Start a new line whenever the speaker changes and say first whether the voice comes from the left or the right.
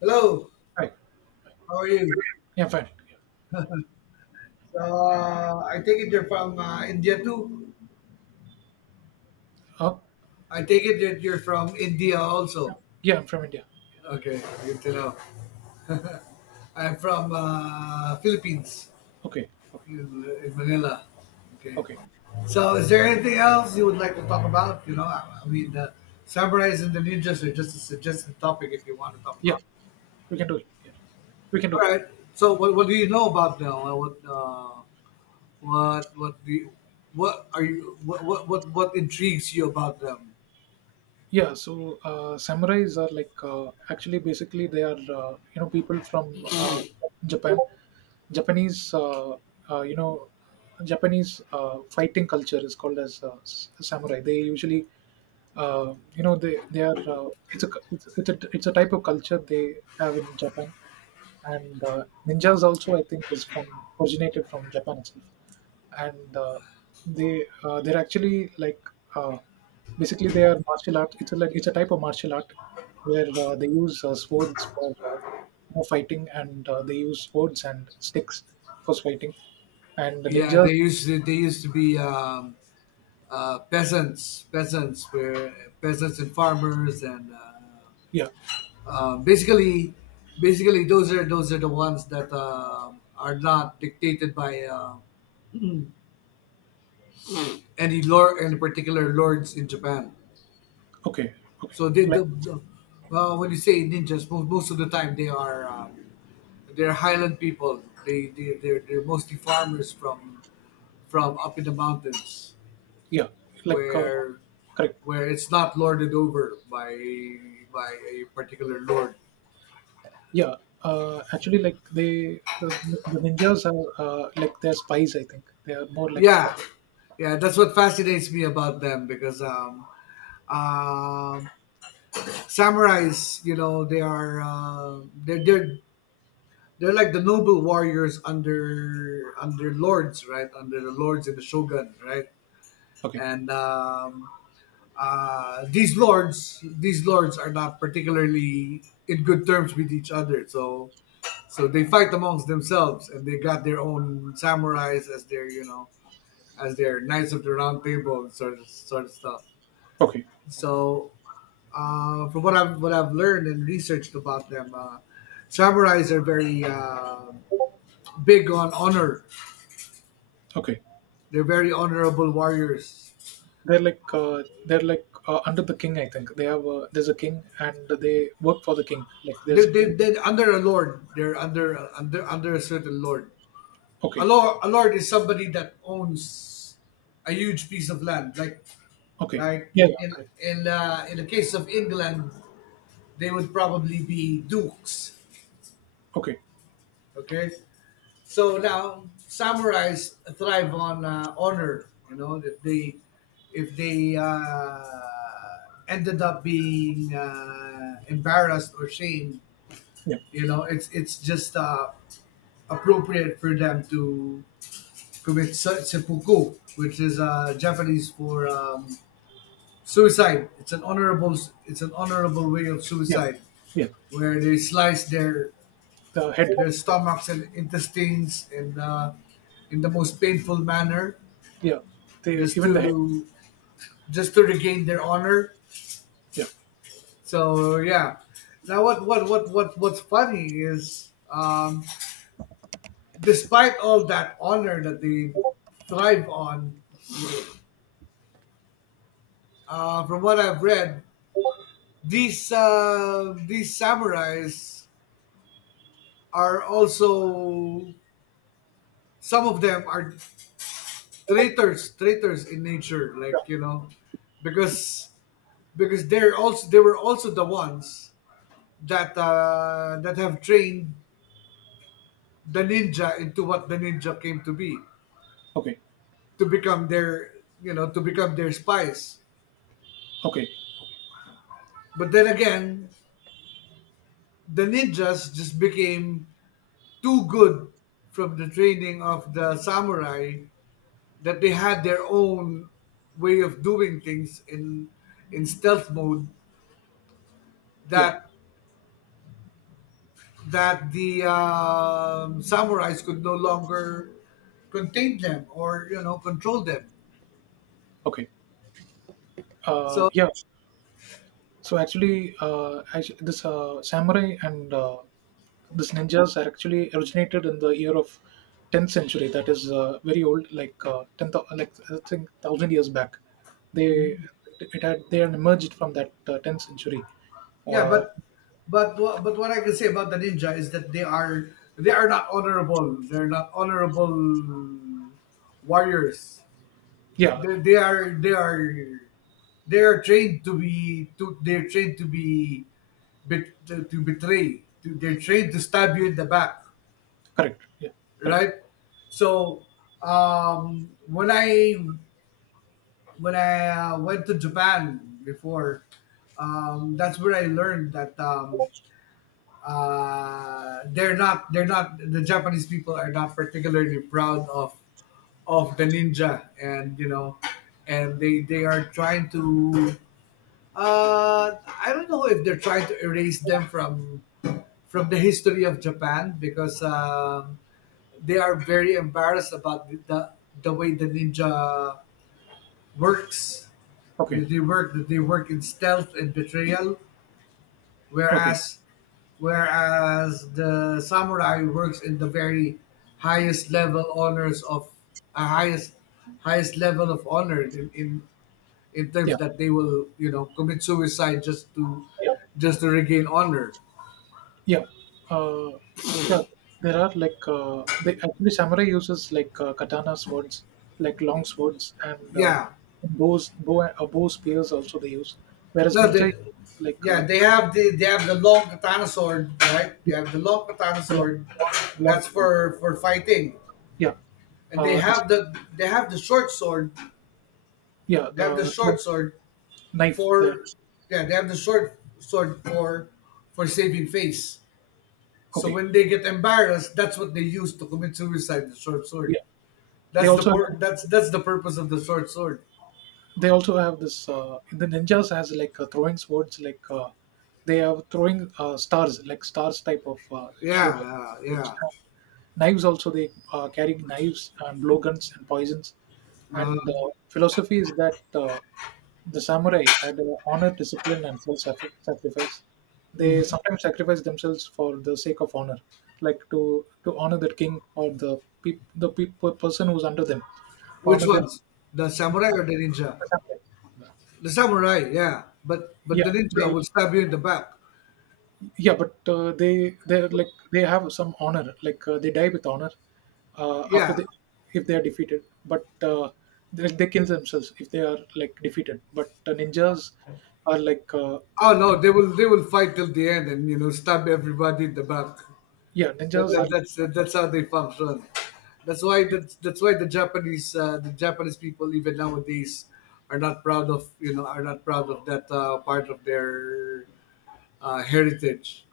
left: Hello,
right: Hi.
left: how are you?
right: Yeah, Fine.
left: So, I take it you're from India too.
right: Uh,
left: I take it that you're from India also.
right: yeah, I'm from India.
left: Okay, good to know. I'm from Philippines,
right: Okay, okay,
left: in Manila. Okay.
right: okay.
left: So, is there anything else you would like to talk about? The samurais and the ninjas are just a suggested topic if you want to talk
right: Yeah,
left: about.
right: we can do it. Yeah, we can
left: All
right: do that.
left: right. So, what do you know about now? What do you, what are you what intrigues you about them?
right: Samurais are like actually basically they are you know people from Japan. Japanese you know Japanese fighting culture is called as samurai. They usually you know they are it's it's a type of culture they have in Japan. And ninjas also I think is from originated from Japan itself. And they're actually like uh, basically they are martial art. It's like it's a type of martial art where they use swords for you know, fighting. And they use swords and sticks for fighting and the
left: Yeah,
right: ninjas.
left: they used to be peasants, peasants where peasants and farmers and
right: Yeah.
left: uh, basically basically those are the ones that are not dictated by any lord any particular lords in Japan.
right: Okay, okay.
left: So they
right: Like,
left: when you say ninjas, most of the time they are. They're highland people. They're mostly farmers from up in the mountains
right: yeah. like uh,
left: where
right: Correct.
left: where it's not lorded over by a particular lord.
right: Yeah. Actually, the ninjas are like they're spies. I think they are more like spies.
left: Yeah, yeah, that's what fascinates me about them because um, samurais, you know, they are they're like the noble warriors under under lords, right? Under the lords and the shogun, right?
right: Okay,
left: And these lords are not particularly in good terms with each other so so they fight amongst themselves and they got their own samurais as their you know as their knights of the round table and sort of stuff
right: okay,
left: so from what I've learned and researched about them samurais are very big on honor.
right: okay.
left: They're very honorable warriors.
right: They're like under the king, I think. They have there's a king and they work for the king. Like there's a king.
left: They're under a lord they're under a certain lord. A
right: Okay,
left: lord is somebody that owns a huge piece of land
right: okay,
left: like
right: yeah, yeah,
left: in
right: correct.
left: in the case of England they would probably be dukes.
right: Okay,
left: Okay, so now samurais thrive on honor, you know, if they if they uh, ended up being embarrassed or shamed,
right: yeah,
left: you know, it's just appropriate for them to commit seppuku, which is Japanese for suicide. It's an honorable way of
right: yeah,
left: suicide,
right: yeah.
left: where they slice
right: The head.
left: their
right: Like,
left: stomachs and intestines in the most painful manner,
right: yeah. They
left: just
right: even the head.
left: to regain their honor.
right: Yeah.
left: So yeah. Now what's funny is, despite all that honor that they thrive on, from what I've read, these these samurais are also some of them are traitors, in nature, like, you know, because they're also they were also the ones that that have trained the ninja into what the ninja came to be,
right: Okay,
left: to become their, you know, to become their spies.
right: okay,
left: But then again, the ninjas just became too good from the training of the samurai that they had their own way of doing things in stealth mode,
right: yeah,
left: that that the samurais could no longer contain them, or, you know, control them.
right: okay.
left: So
right: Yeah. So actually, this samurai and this ninjas are actually originated in the year of 10th century. That is very old, like 10, like I think thousand years back. They they had emerged from that 10th century.
left: yeah,
right: Uh,
left: but but what I can say about the ninja is that they are not honorable, they're not honorable warriors.
right: yeah,
left: they, they are they are they are trained to be to they're trained to be to betray to, they're trained to stab you in the back,
right: correct. Yeah, correct.
left: right? So when I went to Japan before, that's where I learned that they're not they're not, the Japanese people are not particularly proud of the ninja, and you know, and they are trying to, I don't know if they're trying to erase them from the history of Japan because they are very embarrassed about the way the ninja works.
right: Okay,
left: They work in stealth and betrayal,
right: okay.
left: whereas the samurai works in the very highest level honors of a highest level of honor in terms
right: Yeah.
left: that they will, you know, commit suicide
right: Yeah.
left: just to regain honor.
right: Yeah, uh, yeah. There are like they actually samurai uses like katana swords, like long swords, and
left: Yeah,
right: bow spears also they use. Whereas
left: no,
right: ninja
left: the,
right: is like uh,
left: yeah, they
right: the,
left: have the long katana sword, right? They
right: yeah,
left: have the long katana
right: the
left: sword.
right: long
left: That's
right: sword.
left: for fighting,
right: Yeah,
left: and they
right: it's
left: have the short sword.
right: yeah,
left: They have the
right: the sword,
left: short sword
right: knife there.
left: for yeah. They have the short sword for saving face. So
right: Okay,
left: when they get embarrassed, that's what they use to commit suicide. The short
right: yeah.
left: sword.
right: They
left: That's
right: also have
left: that's the purpose of the short sword.
right: They also have this the ninjas has like throwing swords, like they are throwing stars, like stars type of shape.
left: Yeah, yeah,
right: Swords.
left: yeah.
right: And knives also they carry. Knives and blowguns and poisons. And
left: Uh,
right: philosophy is that the samurai had honor, discipline, and self sacrifice. They sometimes sacrifice themselves for the sake of honor, like to honor the king or the person who's under them, to
left: which
right: honor them.
left: ones? The samurai or the ninja? The samurai, yeah. But
right: Yeah,
left: the ninja
right: they
left: will stab you in the back.
right: yeah, but they're like they have some honor, like they die with honor after
left: Yeah.
right: they if they are defeated. But they kill themselves if they are like defeated. But ninjas are like
left: Oh no, they will fight till the end, and you know, stab everybody in the back.
right: yeah, ninjas are like
left: That's how they function. That's why
right: uh,
left: that's why the Japanese people even nowadays are not proud of, you know, are not proud of that part of their heritage.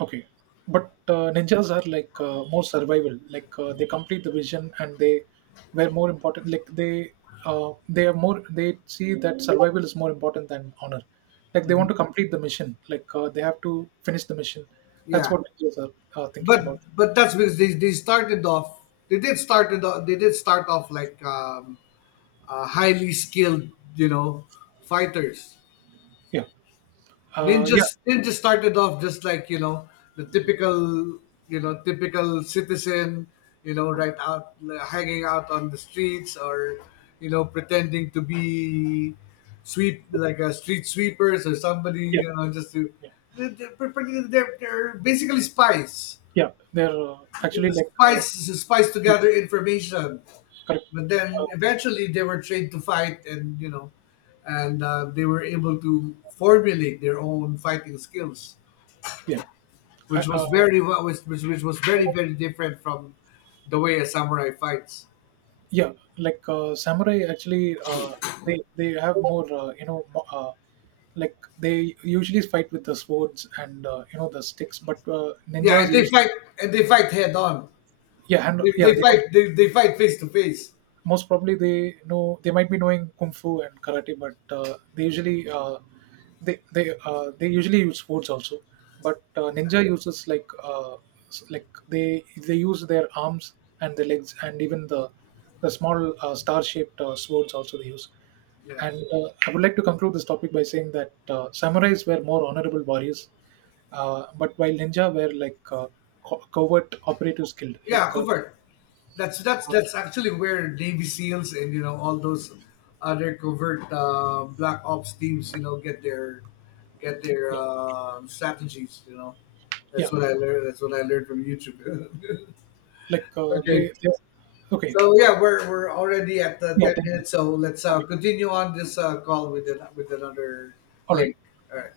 right: okay, but ninjas are like more survival. Like they complete the vision, and they were more important. They are more. They see that survival is more important than honor. Like they want to complete the mission. Like they have to finish the mission. That's
left: Yeah.
right: what ninjas are thinking about.
left: But that's because they started off they did started off they did start off like highly skilled, you know, fighters.
right: Yeah, uh, yeah,
left: Ninjas started off just like, you know, the typical, you know, typical citizen, you know, right out hanging out on the streets, or you know, pretending to be sweep like a street sweepers or somebody,
right: yeah,
left: you know, just to
right: yeah.
left: they're, they're, they're basically spies
right: yeah. They're actually
left: to
right: like
left: spice together information.
right: correct.
left: But then
right: Uh,
left: eventually they were trained to fight, and you know, and they were able to formulate their own fighting skills,
right: yeah, I,
left: which was
right: uh,
left: very wa- which was very very different from the way a samurai fights.
right: yeah. Like samurai actually. They have more you know like they usually fight with the swords, and you know the sticks. But
left: Yeah,
right: ninjas
left: and they
right: use,
left: fight head on.
right: yeah, and yeah they also
left: They fight face to face.
right: most probably they know. They might be knowing kung fu and karate, but they usually they usually use swords also. But ninja uses like like they use their arms and their legs, and even the small star shaped swords also they use.
left: Yeah.
right: And I would like to conclude this topic by saying that samurais were more honorable warriors, but while ninja were like covert operatives killed.
left: Yeah,
right: Like,
left: covert. That's actually where Navy SEALs and you know all those other covert black ops teams, you know, get their
right: yeah,
left: strategies. You know, that's
right: yeah.
left: what I learned. That's what I learned from YouTube.
right: Like uh,
left: Okay,
right: they, they, okay,
left: so yeah, we're already at the
right: yeah,
left: ten
right: 10 minutes.
left: minutes, so let's continue on this call with with another
right: All right.
left: link. All right.